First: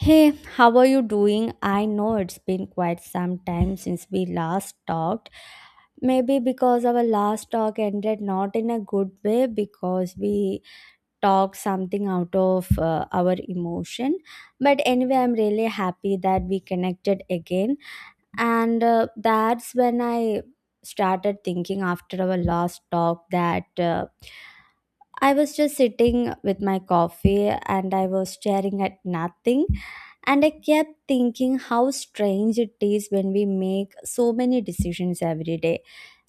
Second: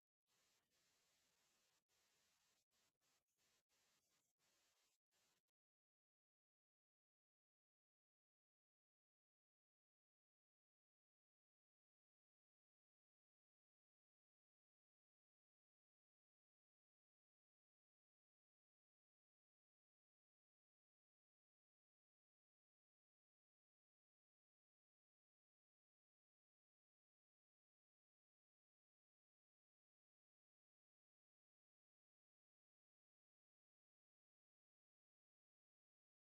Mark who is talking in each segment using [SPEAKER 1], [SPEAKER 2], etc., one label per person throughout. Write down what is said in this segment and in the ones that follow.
[SPEAKER 1] Hey, how are you doing? I know it's been quite some time since we last talked. Maybe because our last talk ended not in a good way because we talked something out of our emotion. But anyway, I'm really happy that we connected again. And that's when I started thinking after our last talk that. I was just sitting with my coffee and I was staring at nothing. And I kept thinking how strange it is when we make so many decisions every day.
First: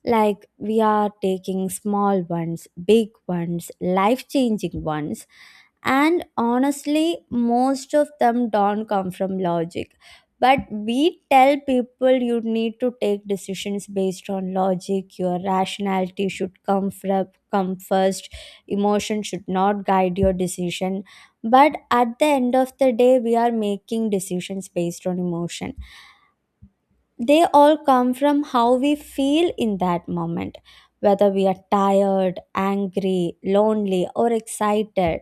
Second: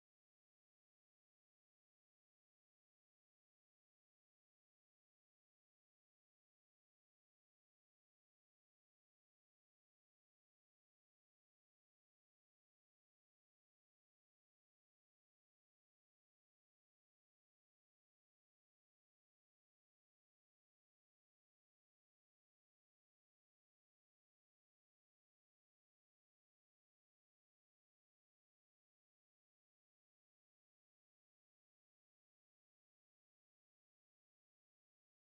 [SPEAKER 1] Like we are taking small ones, big ones, life changing ones, and honestly, most of them don't come from logic. But we tell people you need to take decisions based on logic, your rationality should come first, emotion should not guide your decision. But at the end of the day, we are making decisions based on emotion. They all come from how we feel in that moment, whether we are tired, angry, lonely, or excited.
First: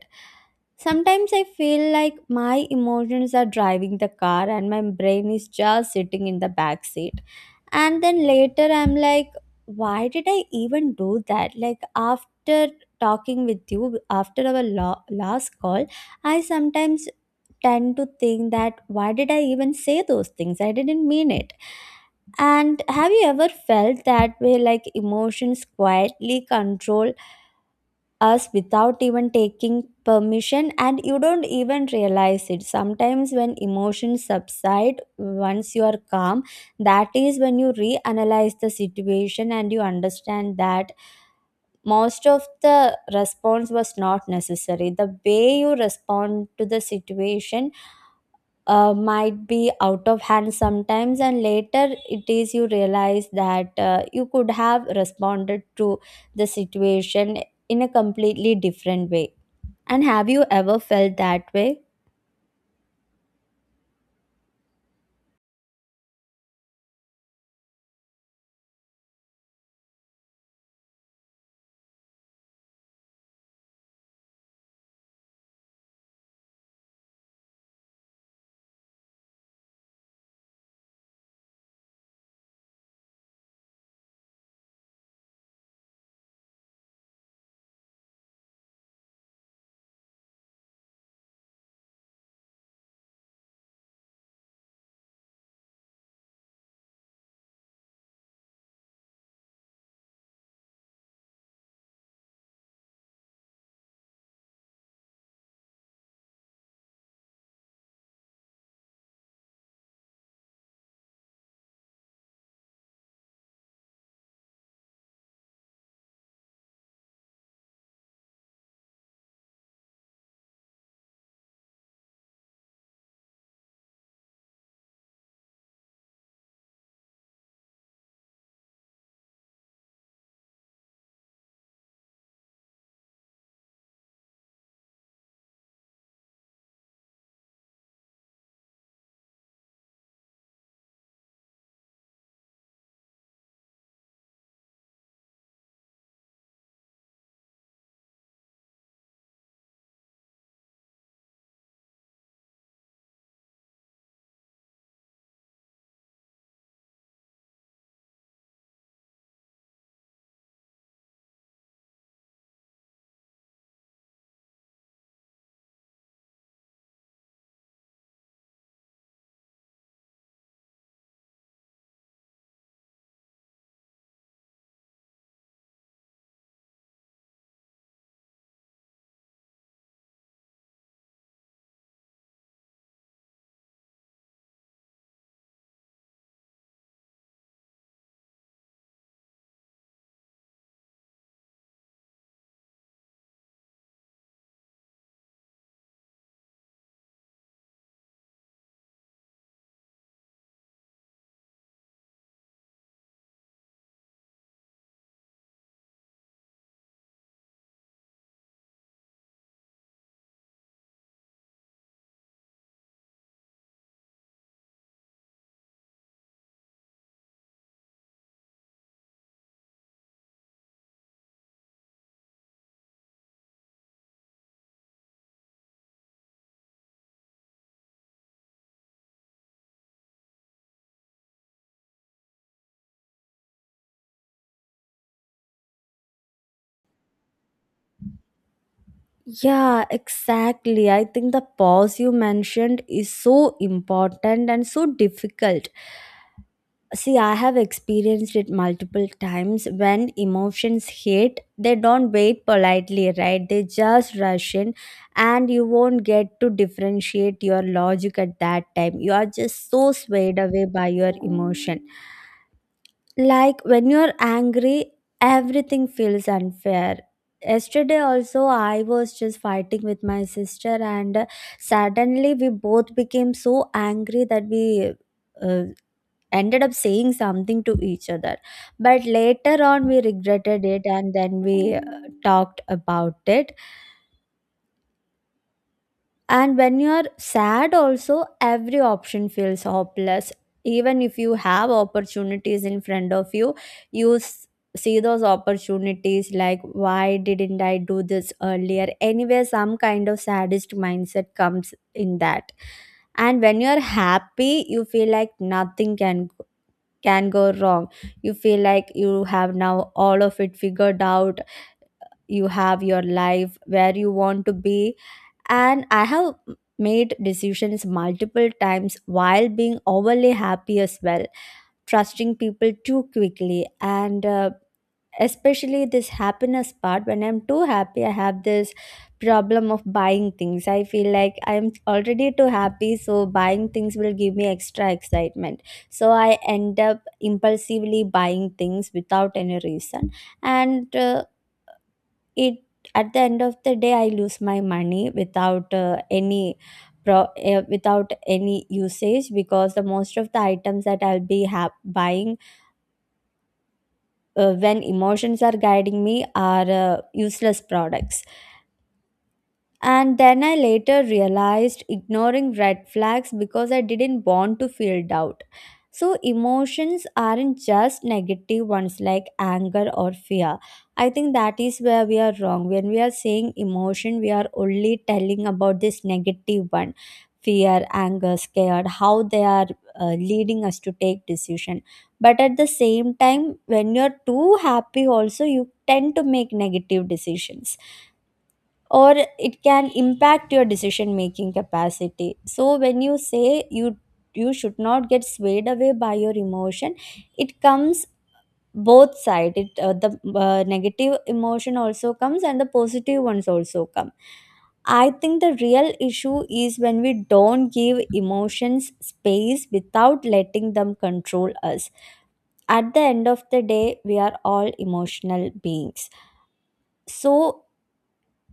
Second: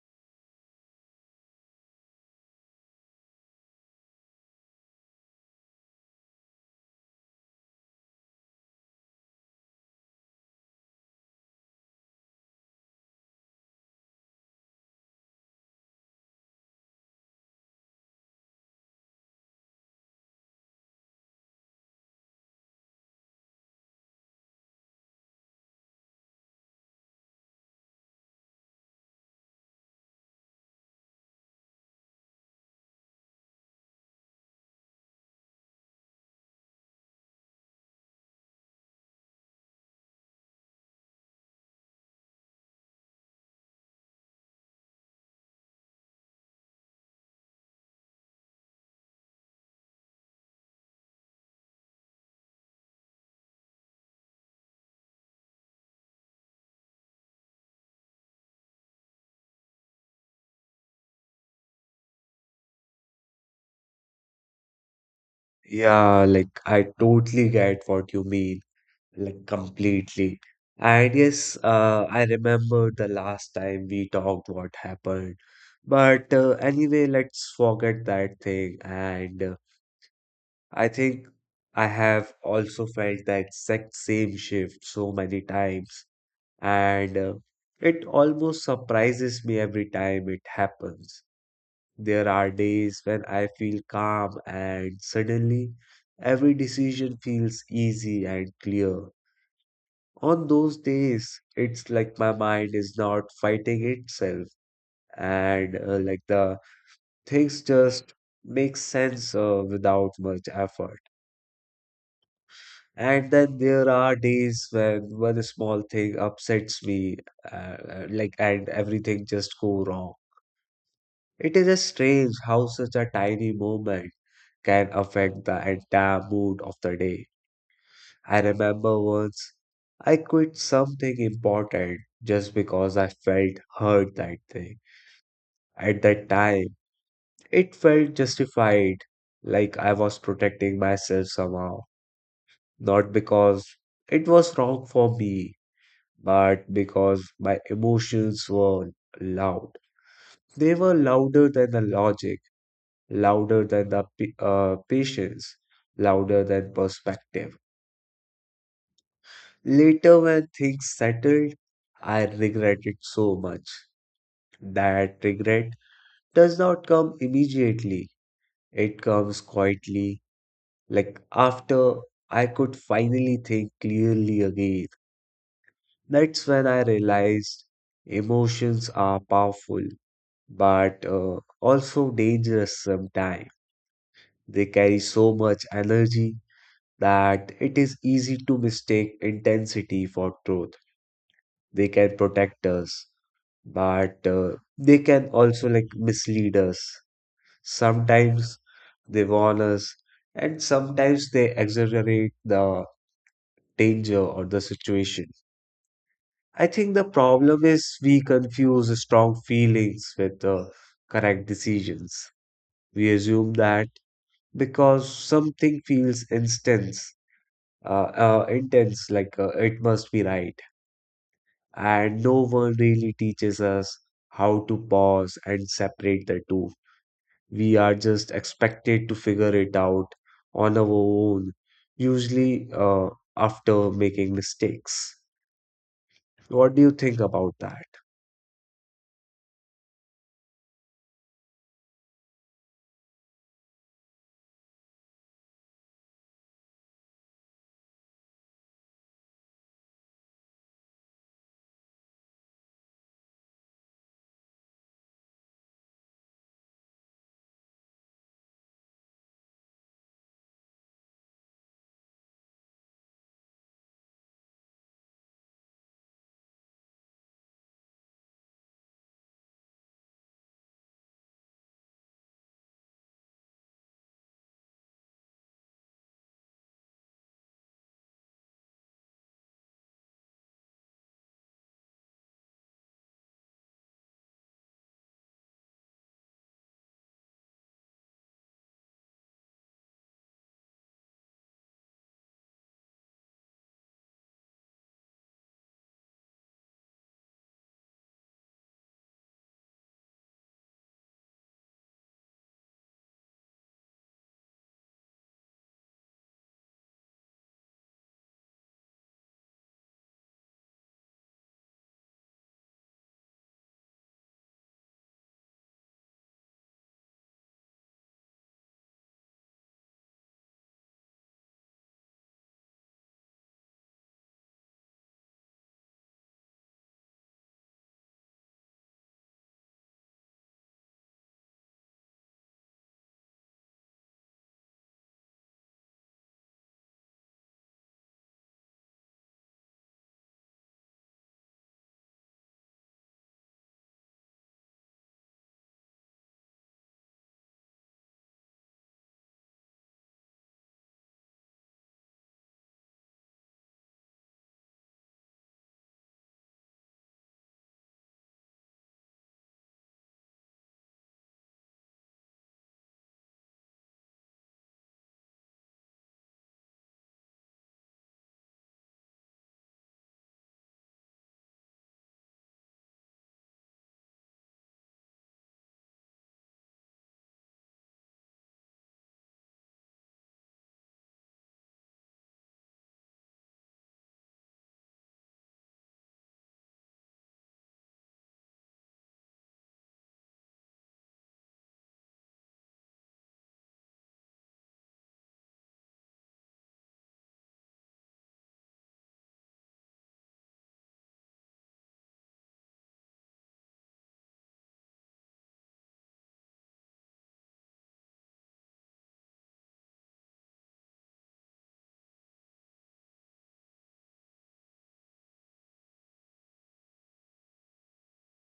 [SPEAKER 1] Sometimes I feel like my emotions are driving the car and my brain is just sitting in the back seat. And then later I'm like, why did I even do that? Like, after talking with you after our last call, I sometimes tend to think that why did I even say those things? I didn't mean it. And have you ever felt that way, like emotions quietly control us without even taking permission and you don't even realize it? Sometimes when emotions subside once you are calm, that is when you reanalyze the situation and you understand that most of the response was not necessary. The way you respond to the situation might be out of hand sometimes, and later it is you realize that you could have responded to the situation in a completely different way. And have you ever felt that way?
[SPEAKER 2] Yeah, like I totally get what you mean, like completely. And yes, I remember the last time we talked what happened. But anyway, let's forget that thing. And I think I have also felt the exact same shift so many times. And it almost surprises me every time it happens. There are days when I feel calm and suddenly every decision feels easy and clear. On those days, it's like my mind is not fighting itself and like the things just make sense without much effort. And then there are days when one small thing upsets me, like, and everything just go wrong. It is strange how such a tiny moment can affect the entire mood of the day. I remember once I quit something important just because I felt hurt that day. At that time, it felt justified, like I was protecting myself somehow. Not because it was wrong for me, but because my emotions were loud. They were louder than the logic, louder than the patience, louder than perspective. Later, when things settled, I regret it so much. That regret does not come immediately, it comes quietly. Like after I could finally think clearly again, that's when I realized emotions are powerful, but also dangerous sometimes. They carry so much energy that it is easy to mistake intensity for truth. They can protect us but they can also like mislead us. Sometimes they warn us, and sometimes they exaggerate the danger or the situation. I think the problem is we confuse strong feelings with correct decisions. We assume that because something feels intense, uh, intense, like it must be right, and no one really teaches us how to pause and separate the two. We are just expected to figure it out on our own, usually after making mistakes. What do you think about that?
[SPEAKER 1] Yeah, exactly. I think the pause you mentioned is so important and so difficult. See, I have experienced it multiple times. When emotions hit, they don't wait politely, right? They just rush in, and you won't get to differentiate your logic at that time. You are just so swayed away by your emotion. Like when you're angry, everything feels unfair. Yesterday also, I was just fighting with my sister, and suddenly we both became so angry that we. Uh, ended up saying something to each other, but later on we regretted it and then we talked about it. And when you are sad also, every option feels hopeless. Even if you have opportunities in front of you, see those opportunities, like why didn't I do this earlier? Anyway, some kind of sadist mindset comes in that. And when you are happy, you feel like nothing can go wrong. You feel like you have now all of it figured out, you have your life where you want to be. And I have made decisions multiple times while being overly happy as well, trusting people too quickly. And especially this happiness part, when I'm too happy, I have this problem of buying things. I feel like I'm already too happy, so buying things will give me extra excitement. So I end up impulsively buying things without any reason. And it at the end of the day, I lose my money without any without any usage, because the most of the items that I'll be buying when emotions are guiding me are useless products. And then I later realized ignoring red flags because I didn't want to feel doubt. So, emotions aren't just negative ones like anger or fear. I think that is where we are wrong. When we are saying emotion, we are only telling about this negative one, fear, anger, scared, how they are leading us to take decision. But at the same time, when you're too happy also, you tend to make negative decisions, or it can impact your decision making capacity. So when you say you should not get swayed away by your emotion, it comes both side. It uh, the uh, negative emotion also comes and the positive ones also come. I think the real issue is when we don't give emotions space without letting them control us. At the end of the day, we are all emotional beings. So,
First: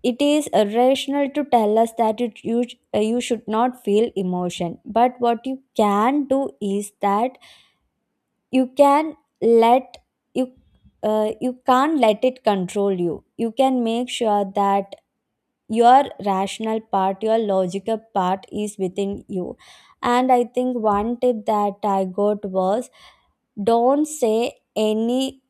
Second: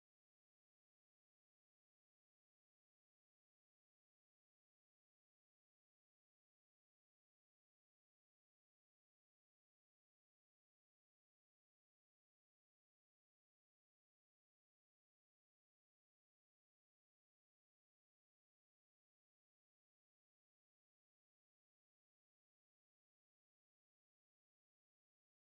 [SPEAKER 1] it is irrational to tell us that you should not feel emotion. But what you can do is that you can let you you can't let it control You can make sure that your rational part, your logical part, is within you. And I think one tip that I got was, don't say any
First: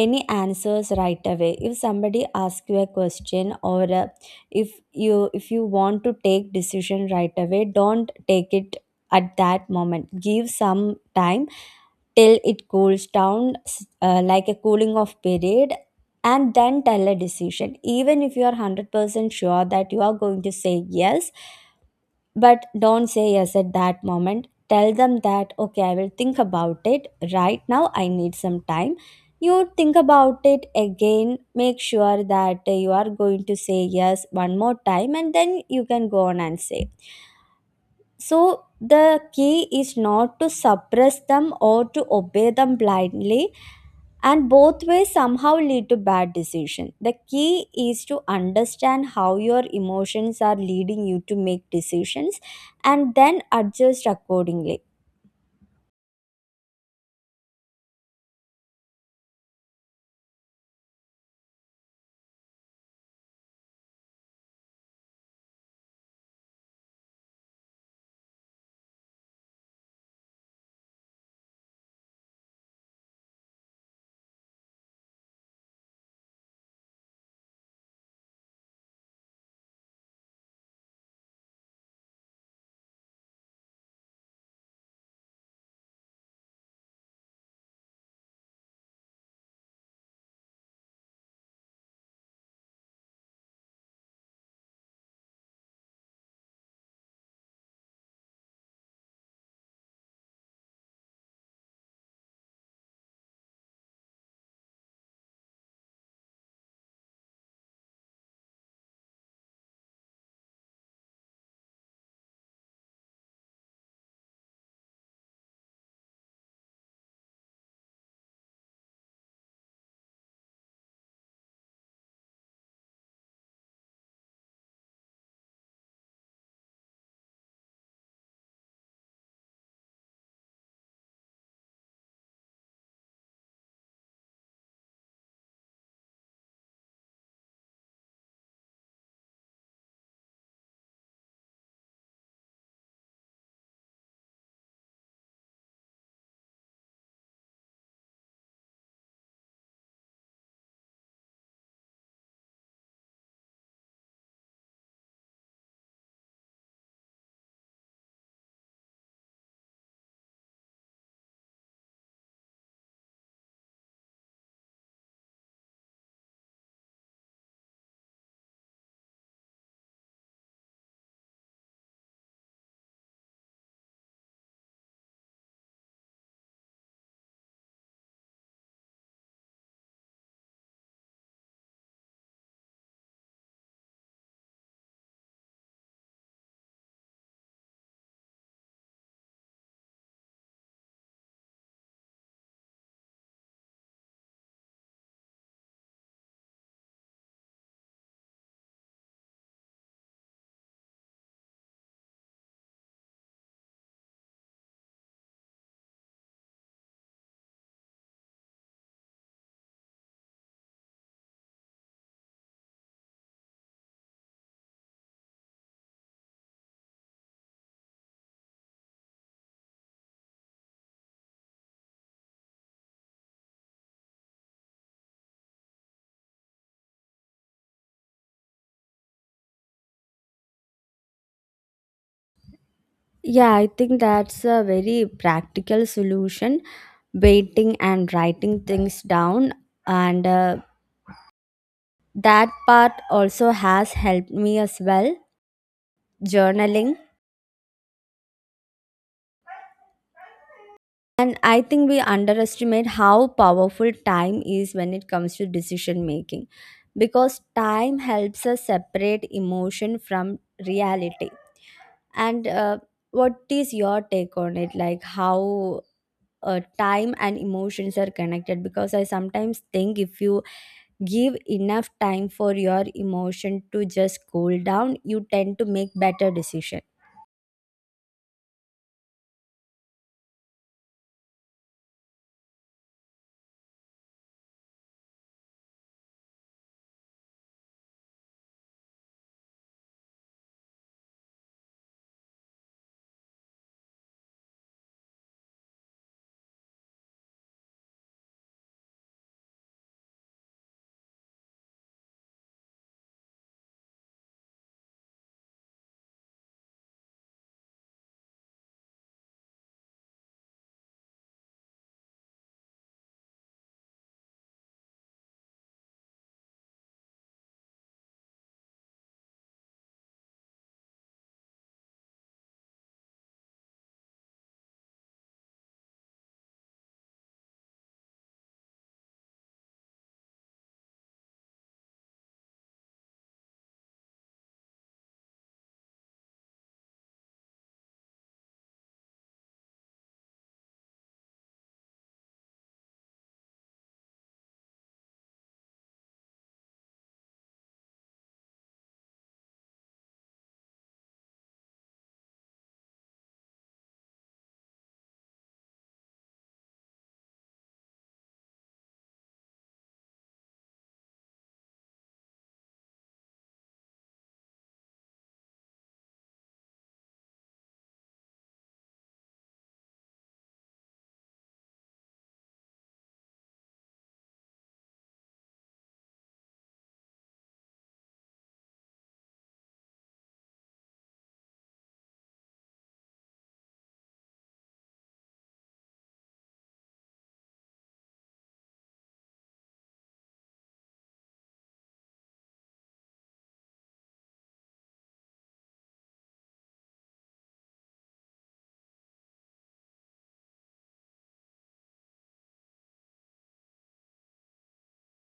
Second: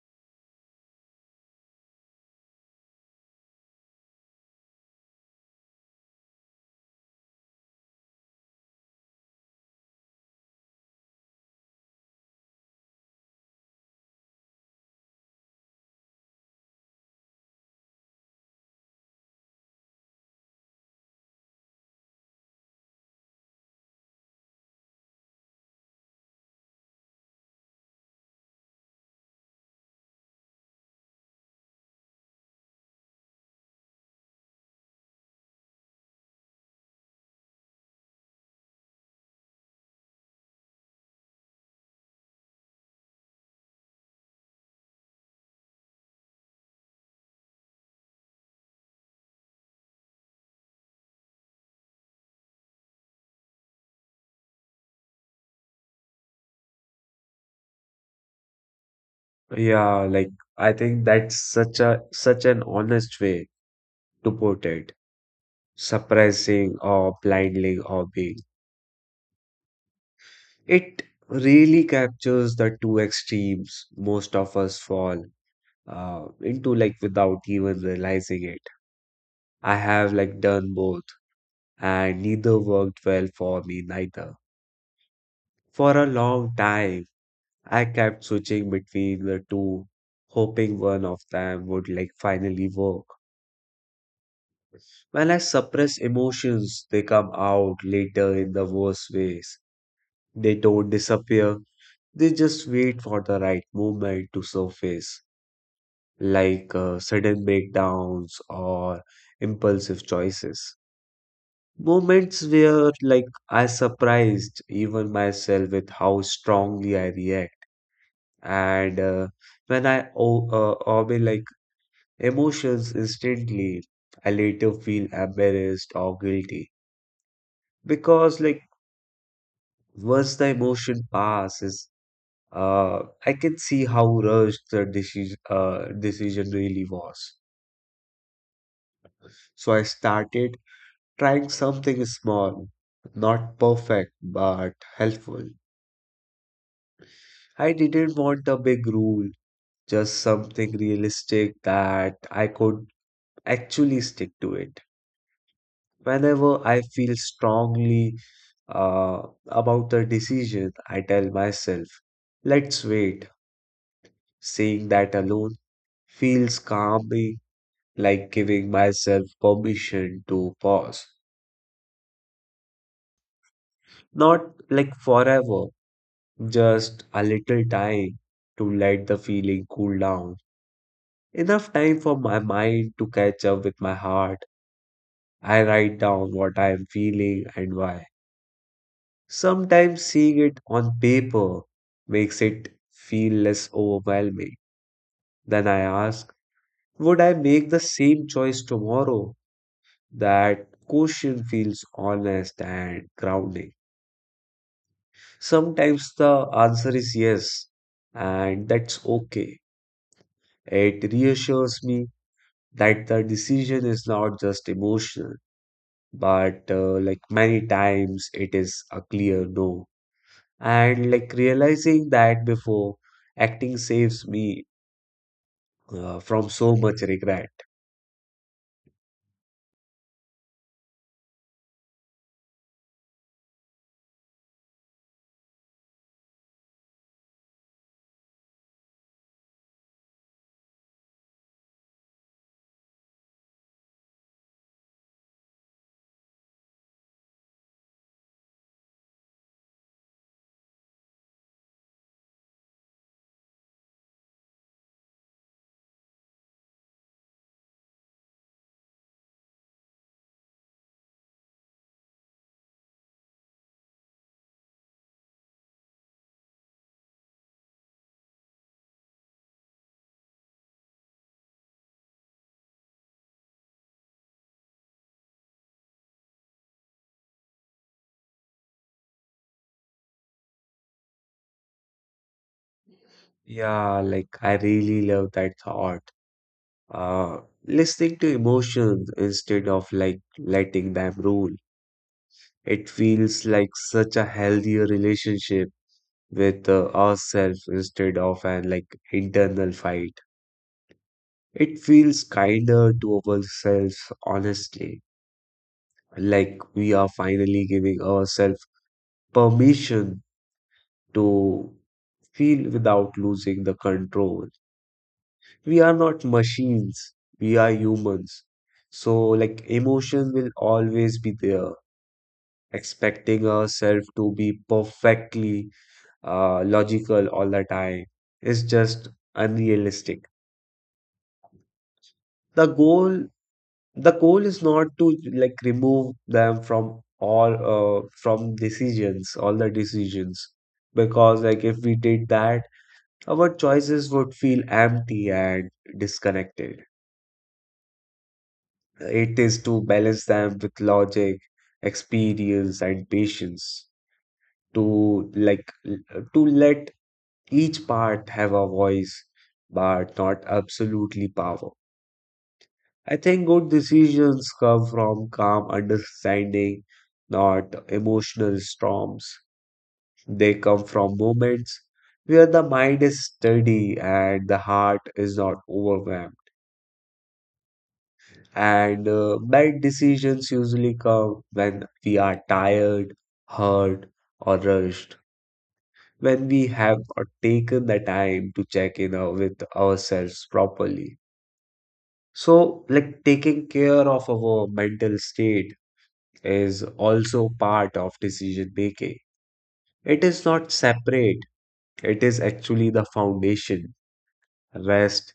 [SPEAKER 1] any answers right away. If somebody asks you a question, or if you want to take decision right away, don't take it at that moment. Give some time till it cools down, like a cooling off period, and then tell a decision. Even if you are 100% sure that you are going to say yes, but don't say yes at that moment. Tell them that, okay, I will think about it. Right now, I need some time. You think about it again, make sure that you are going to say yes one more time, and then you can go on and say. So, the key is not to suppress them or to obey them blindly, and both ways somehow lead to bad decision. The key is to understand how your emotions are leading you to make decisions and then adjust accordingly.
[SPEAKER 2] Yeah, like I think that's such an honest way to put it. Suppressing or blindly or being. It really captures the two extremes most of us fall into like without even realizing it. I have like done both and neither worked well for me neither. For a long time, I kept switching between the two, hoping one of them would like finally work. When I suppress emotions, they come out later in the worst ways. They don't disappear, they just wait for the right moment to surface, like sudden breakdowns or impulsive choices. Moments where, like, I surprised even myself with how strongly I react and when I omit like emotions instantly, I later feel embarrassed or guilty because like once the emotion passes, I can see how rushed the decision really was. So I started trying something small, not perfect but helpful. I didn't want a big rule, just something realistic that I could actually stick to it. Whenever I feel strongly uh, about a decision, I tell myself, let's wait. Saying that alone feels calming, like giving myself permission to pause. Not like forever, just a little time to let the feeling cool down. Enough time for my mind to catch up with my heart. I write down what I am feeling and why. Sometimes seeing it on paper makes it feel less overwhelming. Then I ask, would I make the same choice tomorrow? That question feels honest and grounding. Sometimes the answer is yes, and that's okay. It reassures me that the decision is not just emotional, but like many times it is a clear no. And like realizing that before acting saves me from so much regret.
[SPEAKER 1] Yeah, I think that's a very practical solution, waiting and writing things down, and that part also has helped me as well, journaling. And I think we underestimate how powerful time is when it comes to decision making, because time helps us separate emotion from reality. And What is your take on it? Like, how time and emotions are connected? Because I sometimes think if you give enough time for your emotion to just cool down, you tend to make better decisions.
[SPEAKER 2] Yeah, like I really love that thought. Uh, Listening to emotions instead of like letting them rule. It feels like such a healthier relationship with ourselves instead of an like internal fight. It feels kinder to ourselves, honestly. Like we are finally giving ourselves permission to feel without losing the control. We are not machines, we are humans. So, like, emotion will always be there, expecting ourselves to be perfectly logical all the time is just unrealistic. The goal, the goal is not to like remove them from all from decisions, all the decisions, because like if we did that, our choices would feel empty and disconnected. It is to balance them with logic, experience, and patience. To to let each part have a voice, but not absolutely power. I think good decisions come from calm understanding, not emotional storms. They come from moments where the mind is steady and the heart is not overwhelmed. And bad decisions usually come when we are tired, hurt, or rushed, when we have not taken the time to check in with ourselves properly. So, like taking care of our mental state is also part of decision making. It is not separate, it is actually the foundation. Rest,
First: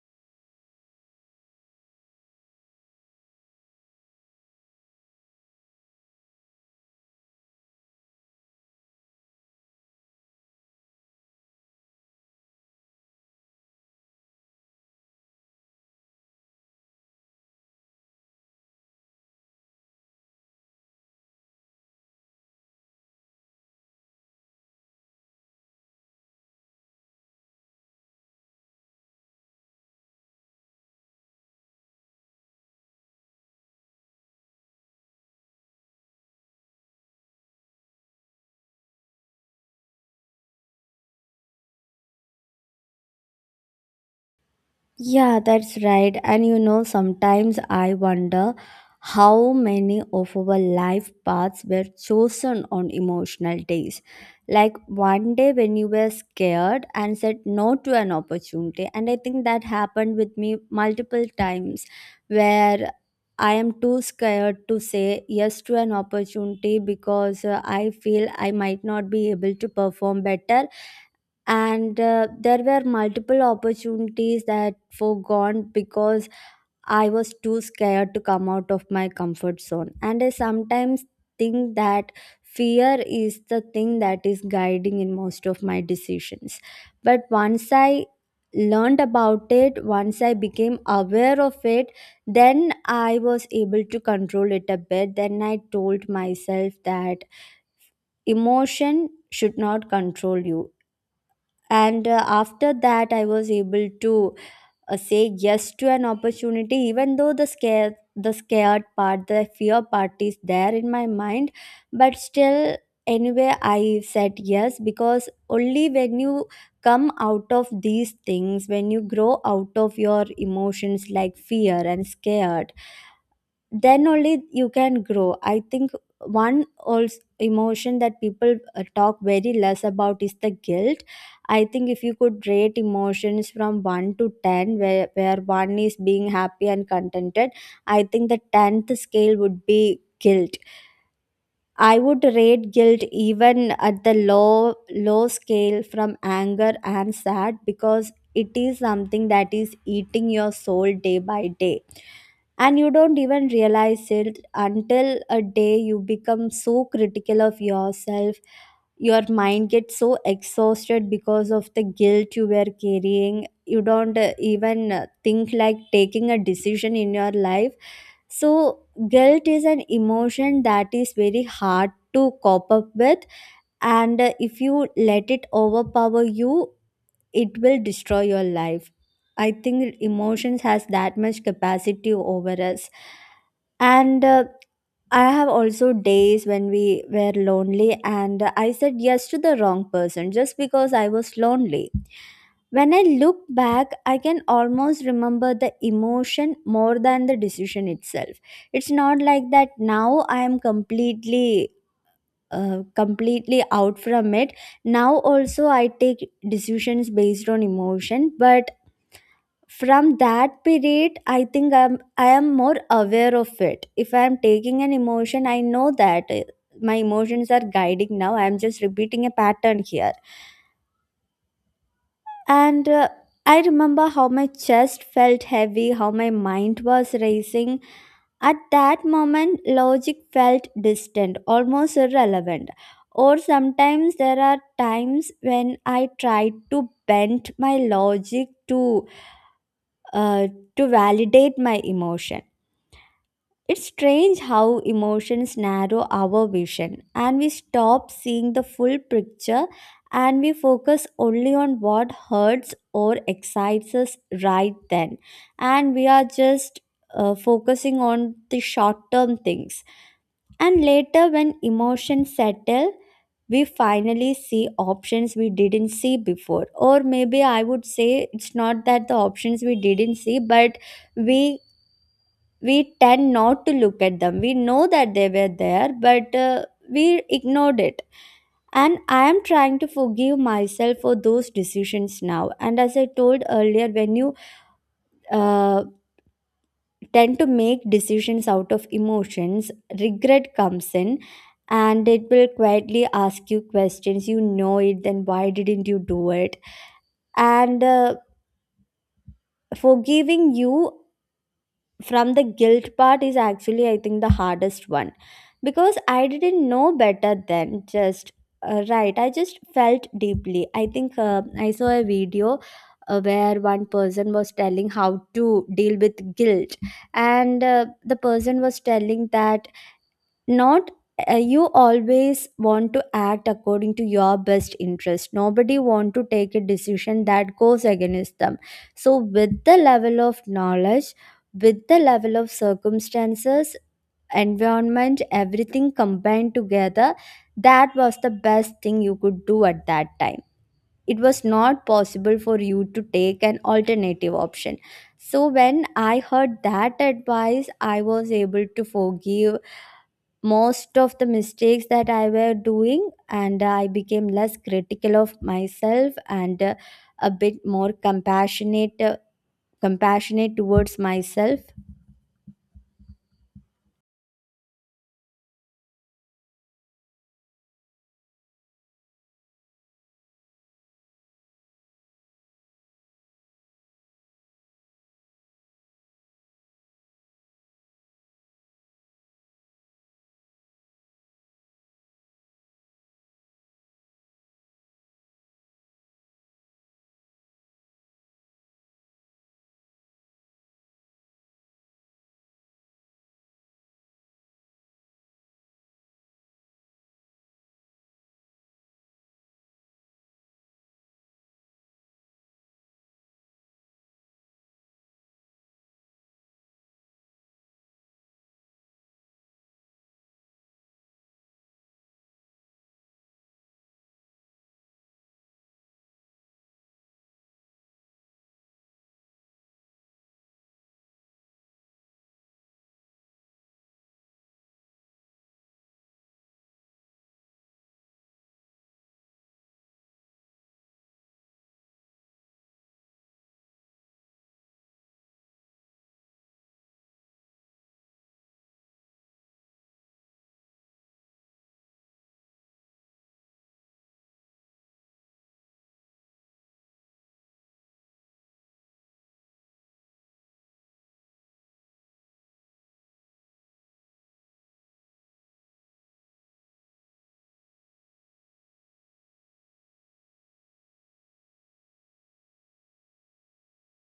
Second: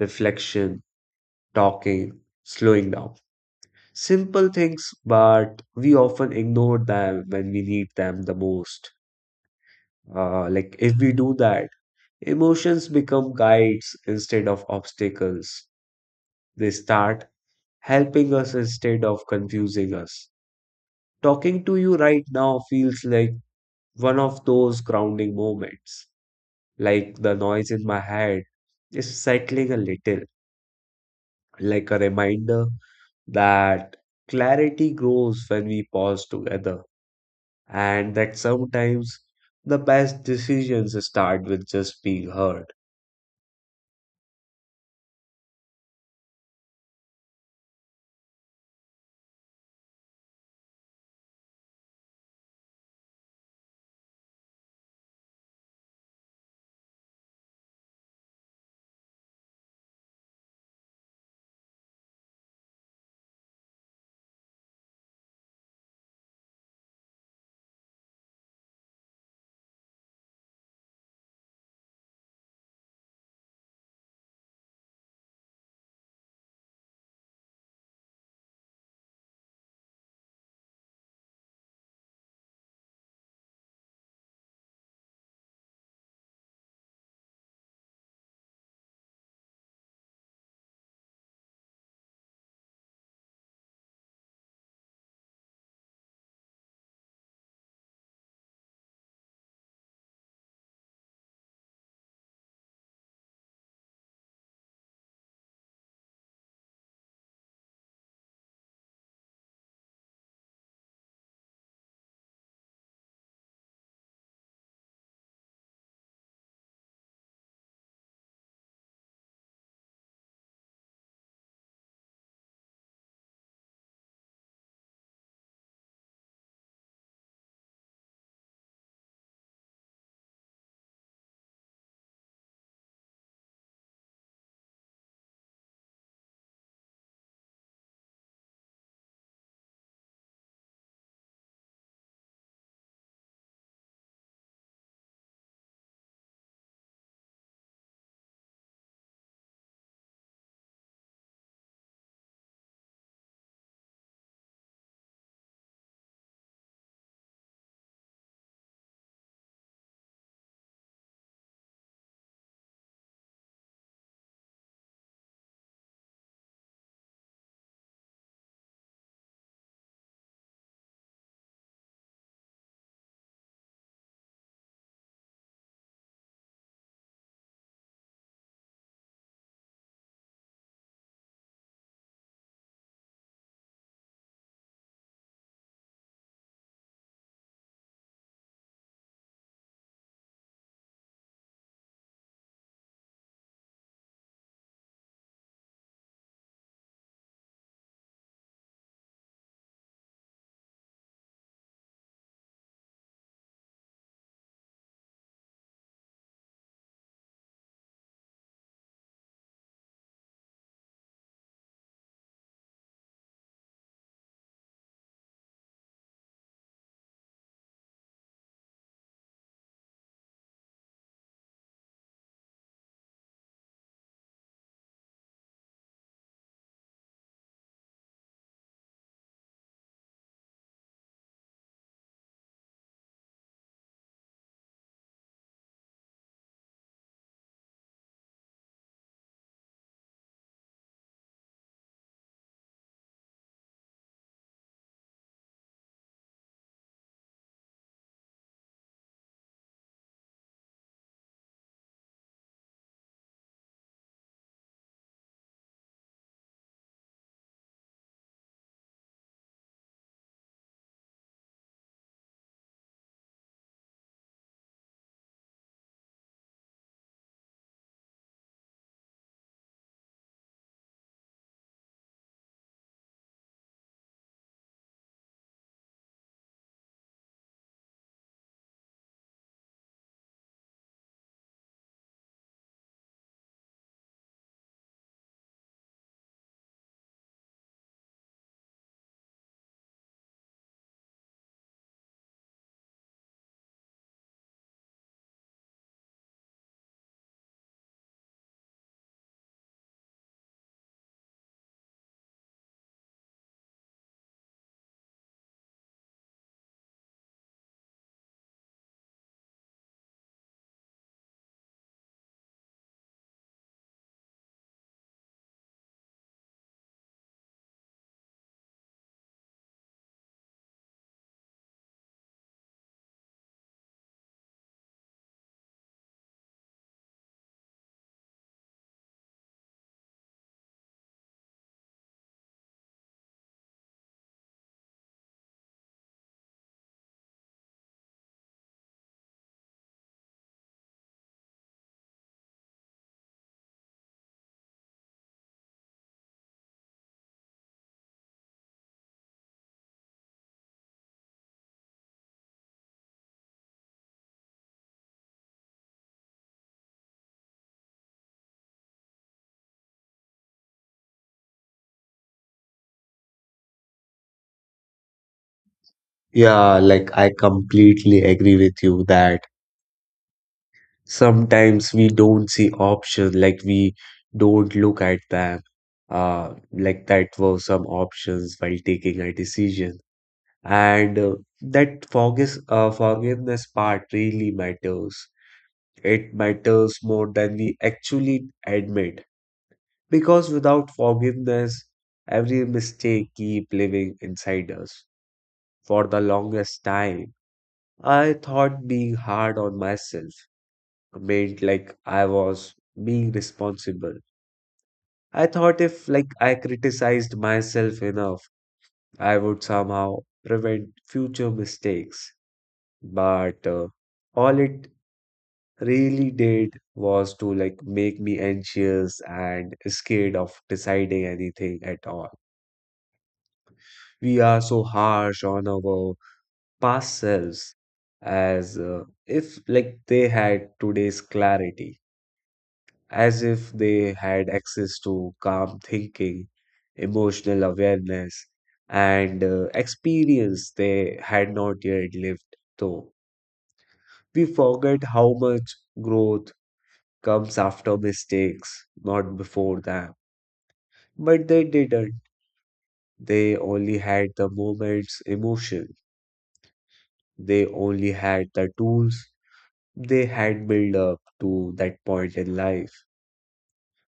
[SPEAKER 2] reflection, talking, slowing down. Simple things, but we often ignore them when we need them the most. Like if we do that, emotions become guides instead of obstacles. They start helping us instead of confusing us. Talking to you right now feels like one of those grounding moments. Like the noise in my head is settling a little, like a reminder that clarity grows when we pause together. And that sometimes the best decisions start with just being heard.
[SPEAKER 1] Yeah, that's right. And you know, sometimes I wonder how many of our life paths were chosen on emotional days. Like one day when you were scared and said no to an opportunity. And I think that happened with me multiple times, where I am too scared to say yes to an opportunity because I feel I might not be able to perform better, and there were multiple opportunities that foregone because I was too scared to come out of my comfort zone. And I sometimes think that fear is the thing that is guiding in most of my decisions. But once I learned about it, once I became aware of it, then I was able to control it a bit. Then I told myself that emotion should not control you, and after that I was able to say yes to an opportunity. Even though the scared part, the fear part, is there in my mind, but still, anyway, I said yes. Because only when you come out of these things, when you grow out of your emotions like fear and scared, then only you can grow, I think. One also emotion that people talk very less about is the guilt. I think if you could rate emotions from 1 to 10, where 1 is being happy and contented, I think the 10th scale would be guilt. I would rate guilt even at the low scale from anger and sad, because it is something that is eating your soul day by day and you don't even realize it, until a day you become so critical of yourself. Your mind gets so exhausted because of the guilt you were carrying, you don't even think like taking a decision in your life. So, guilt is an emotion that is very hard to cope up with, and if you let it overpower you, it will destroy your life. I think emotions has that much capacity over us, and I have also days when we were lonely, and I said yes to the wrong person just because I was lonely. When I look back, I can almost remember the emotion more than the decision itself. It's not like that now I am completely out from it. Now also I take decisions based on emotion, but from that period I think I am more aware of it. If I am taking an emotion, I know that my emotions are guiding. Now I am just repeating a pattern here. And I remember how my chest felt heavy, how my mind was racing. At that moment, logic felt distant, almost irrelevant. Or sometimes there are times when I tried to bend my logic uh, to validate my emotion. It's strange how emotions narrow our vision and we stop seeing the full picture, and we focus only on what hurts or excites us right then. And we are just focusing on the short term things. And later, when emotions settle, we finally see options we didn't see before. Or maybe I would say it's not that the options we didn't see, but we we tend not to look at them. We know that they were there, but we ignored it. And I am trying to forgive myself for those decisions now. And as I told earlier, when you uh, tend to make decisions out of emotions, regret comes in and it will quietly ask you questions. You know it, then why didn't you do it? And Forgiving you from the guilt part is actually, I think, the hardest one, because I didn't know better then. Just right, I just felt deeply. I think I saw a video where one person was telling how to deal with guilt, and the person was telling that not you always want to act according to your best interest. Nobody want to take a decision that goes against them. So with the level of knowledge, with the level of circumstances, environment, everything combined together, that was the best thing you could do at that time. It was not possible for you to take an alternative option. So when I heard that advice, I was able to forgive most of the mistakes that I were doing, and I became less critical of myself and a bit more compassionate, compassionate towards myself.
[SPEAKER 2] Yeah, like I completely agree with you that sometimes we don't see options, like we don't look at them, like that were some options while taking a decision. And that forgis forgiveness part really matters. It matters more than we actually admit. Because without forgiveness, every mistake keep living inside us. For the longest time, I thought being hard on myself meant like I was being responsible. I thought if like I criticized myself enough, I would somehow prevent future mistakes. But all it really did was to like make me anxious and scared of deciding anything at all. We are so harsh on our past selves as if like they had today's clarity, as if they had access to calm thinking, emotional awareness, and experience they had not yet lived, though we forget how much growth comes after mistakes, not before them. But they didn't, they only had the moment's emotion, they only had the tools they had built up to that point in life.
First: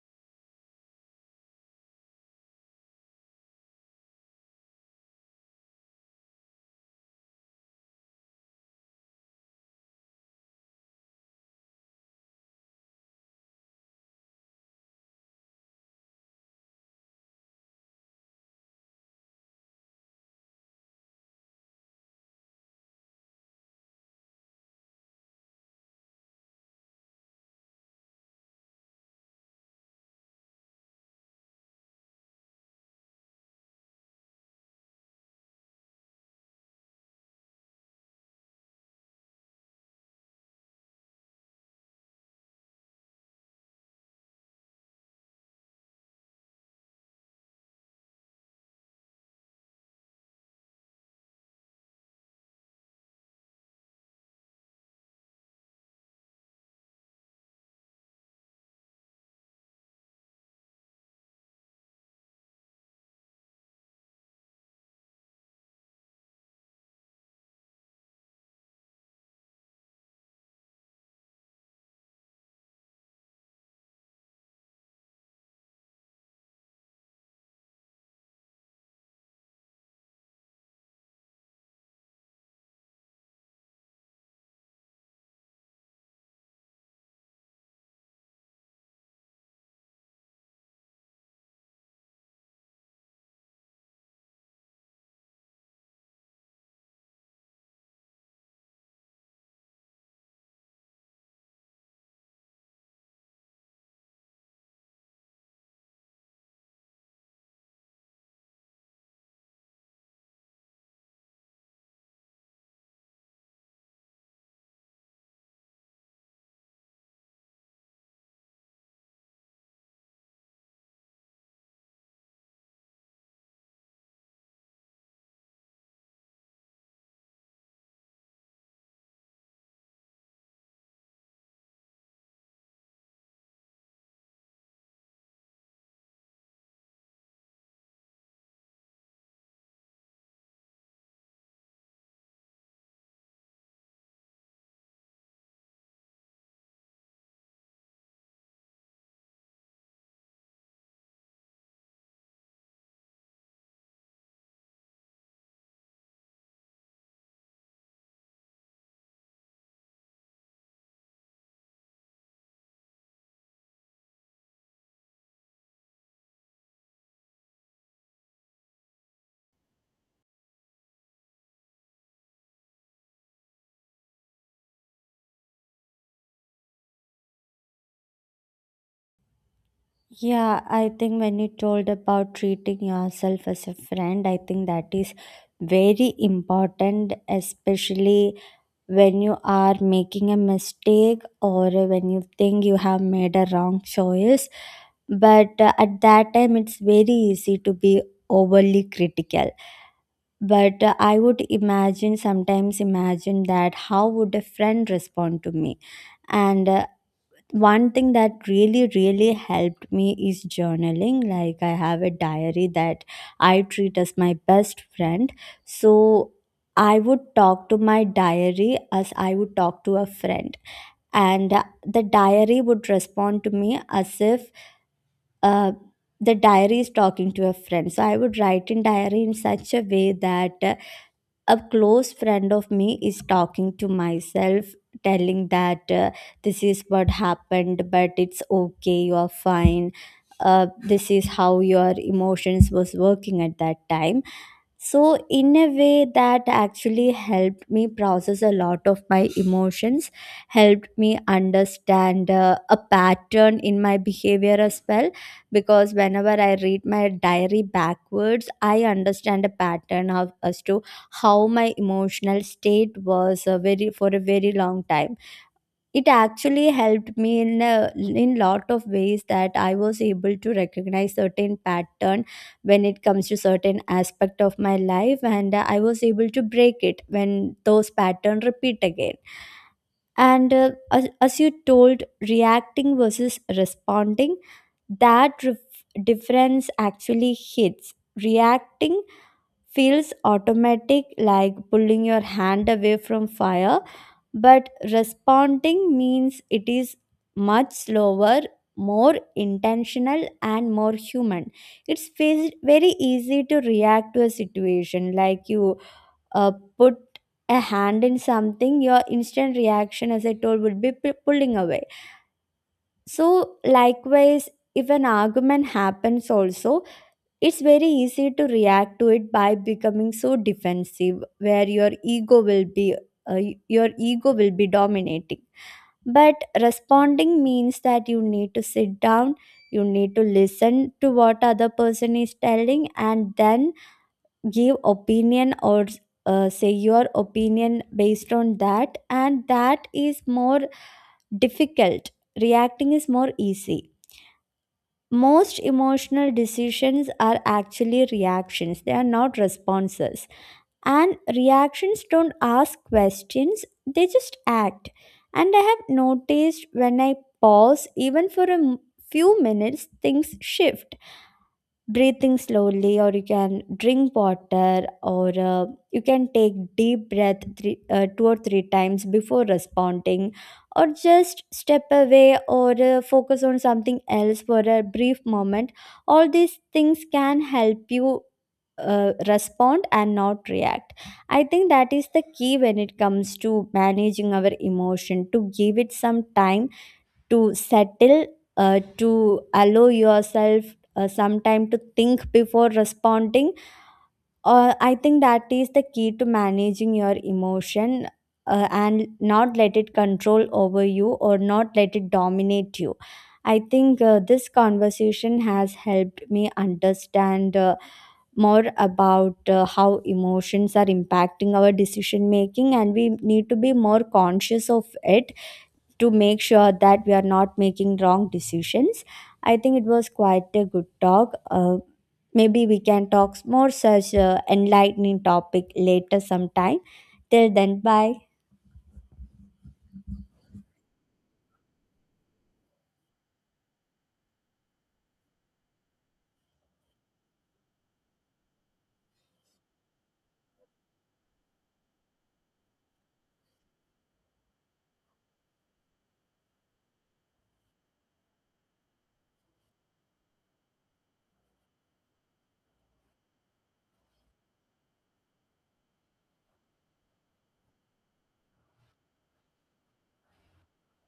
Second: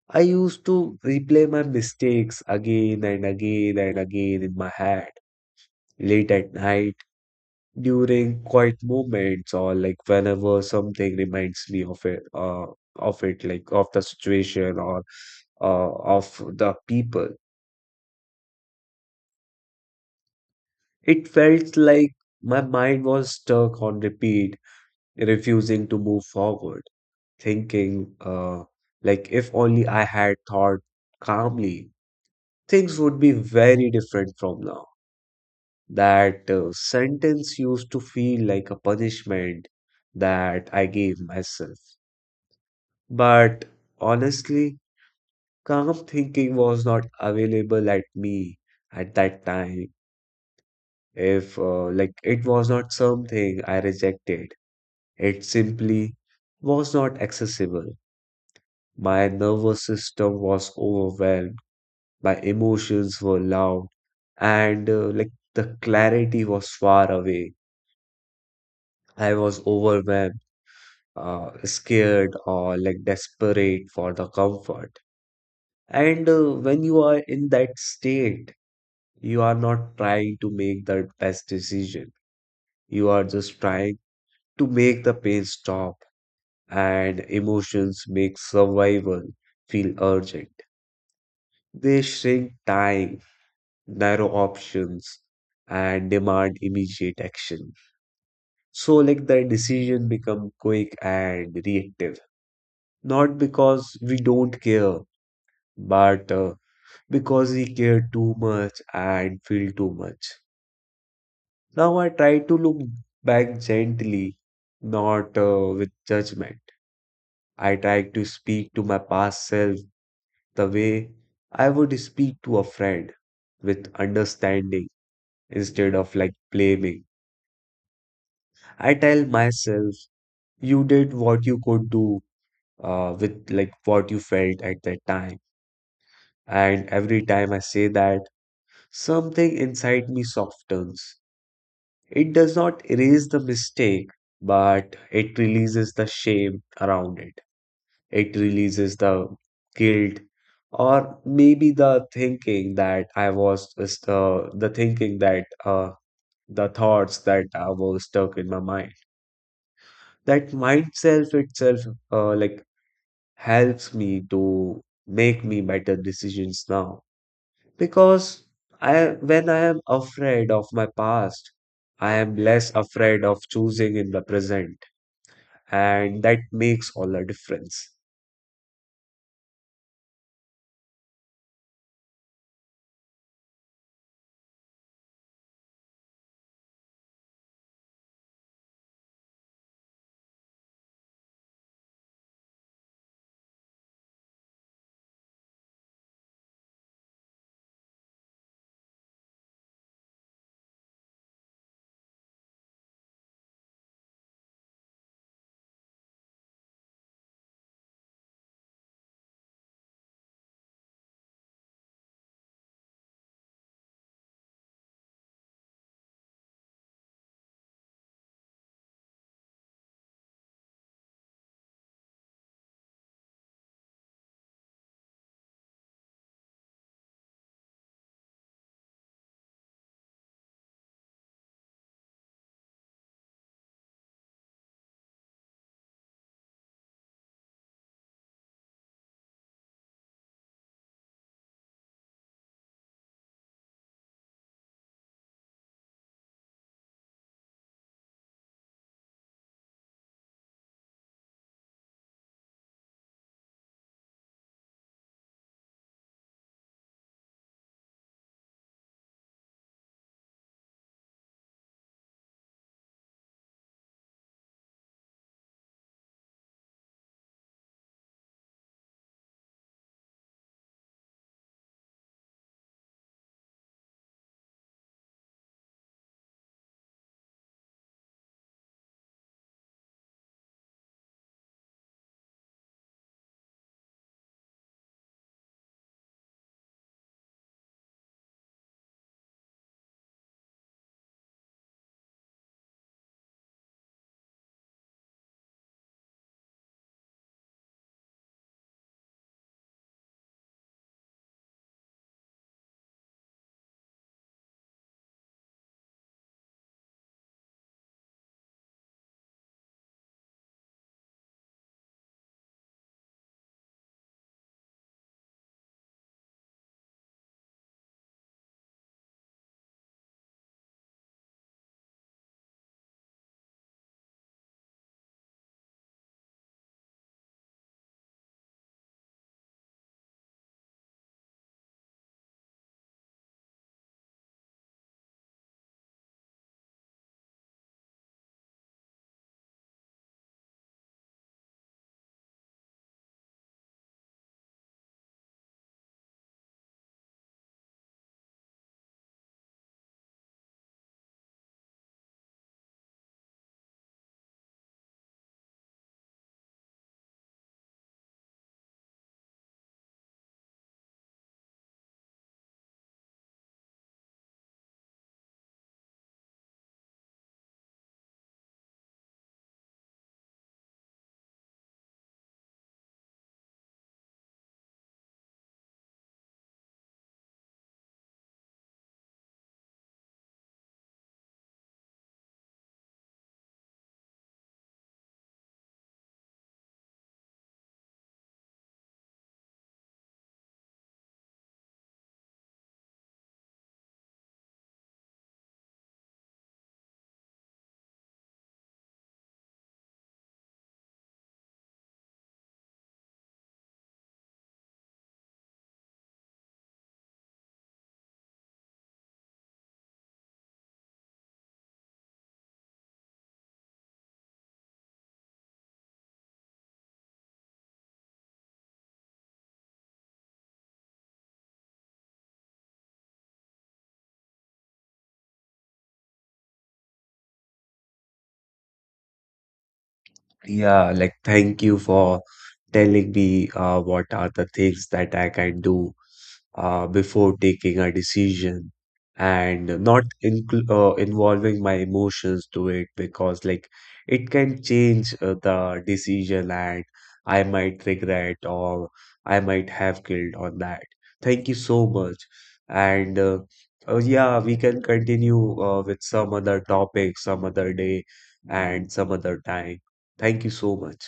[SPEAKER 2] I used to replay my mistakes again and again and again in my head. Late at night, during quiet moments, or like whenever something reminds me of it, like of the situation or uh, of the people. It felt like my mind was stuck on repeat, refusing to move forward, thinking, like if only I had thought calmly things would be very different from now. That sentence used to feel like a punishment that I gave myself. But honestly, calm thinking was not available at me at that time. If, like, it was not something I rejected, it simply was not accessible. My nervous system was overwhelmed, my emotions were loud, and like the clarity was far away. I was overwhelmed, scared, or like desperate for the comfort. And when you are in that state, you are not trying to make the best decision. You are just trying to make the pain stop, and emotions make survival feel urgent. They shrink time, narrow options, and demand immediate action. So like the decision become quick and reactive, not because we don't care, but because we care too much and feel too much. Now I try to look back gently, not with judgment. I try to speak to my past self the way I would speak to a friend, with understanding instead of like blaming. I tell myself, you did what you could do with like what you felt at that time. And every time I say that, something inside me softens. It does not erase the mistake, but it releases the shame around it. It releases the guilt, or maybe the thinking that I was just the thoughts that I was stuck in my mind. That mind self itself, like helps me to make me better decisions now because I, when I am afraid of my past, I am less afraid of choosing in the present, and that makes all the difference.
[SPEAKER 1] Yeah, I think when you told about treating yourself as a friend, I think that is very important, especially when you are making a mistake or when you think you have made a wrong choice. But at that time it's very easy to be overly critical. But I would imagine, sometimes imagine, that how would a friend respond to me. And one thing that really really helped me is journaling. Like, I have a diary that I treat as my best friend. So I would talk to my diary as I would talk to a friend, and the diary would respond to me as if uh, the diary is talking to a friend. So I would write in diary in such a way that a close friend of me is talking to myself, telling that this is what happened, but it's okay, you are fine. This is how your emotions was working at that time. So, in a way, that actually helped me process a lot of my emotions, helped me understand a pattern in my behavior as well. Because whenever I read my diary backwards, I understand a pattern of, as to how my emotional state was a very, for a very long time. It actually helped me in a, in lot of ways, that I was able to recognize certain pattern when it comes to certain aspect of my life, and I was able to break it when those pattern repeat again. And as you told, reacting versus responding, that difference actually hits. Reacting feels automatic, like pulling your hand away from fire, but responding means it is much slower, more intentional, and more human. It's very easy to react to a situation. Like, you put a hand in something, your instant reaction, as I told, would be pulling away. So, likewise, if an argument happens, also, it's very easy to react to it by becoming so defensive, where your ego will be, uh, dominating. But responding means that you need to sit down, you need to listen to what other person is telling, and then give opinion or say your opinion based on that. And that is more difficult. Reacting is more easy. Most emotional decisions are actually reactions, they are not responses, and reactions don't ask questions, they just act. And I have noticed, when I pause even for a few minutes, things shift. Breathing slowly, or you can drink water, or you can take deep breath three, two or three times before responding, or just step away, or focus on something else for a brief moment. All these things can help you respond and not react. I think that is the key when it comes to managing our emotion, to give it some time to settle, to allow yourself some time to think before responding. I think that is the key to managing your emotion, and not let it control over you or not let it dominate you. I think this conversation has helped me understand more about how emotions are impacting our decision making, and we need to be more conscious of it to make sure that we are not making wrong decisions. I think it was quite a good talk. Maybe we can talk more such enlightening topic later sometime. Till then, bye.
[SPEAKER 2] Yeah, like thank you for telling me what are the things that I can do before taking a decision and not incl involving my emotions to it because like it can change the decision and I might regret or I might have guilt on that. Thank you so much. And yeah, we can continue with some other topic, some other day, and some other time. Thank you so much.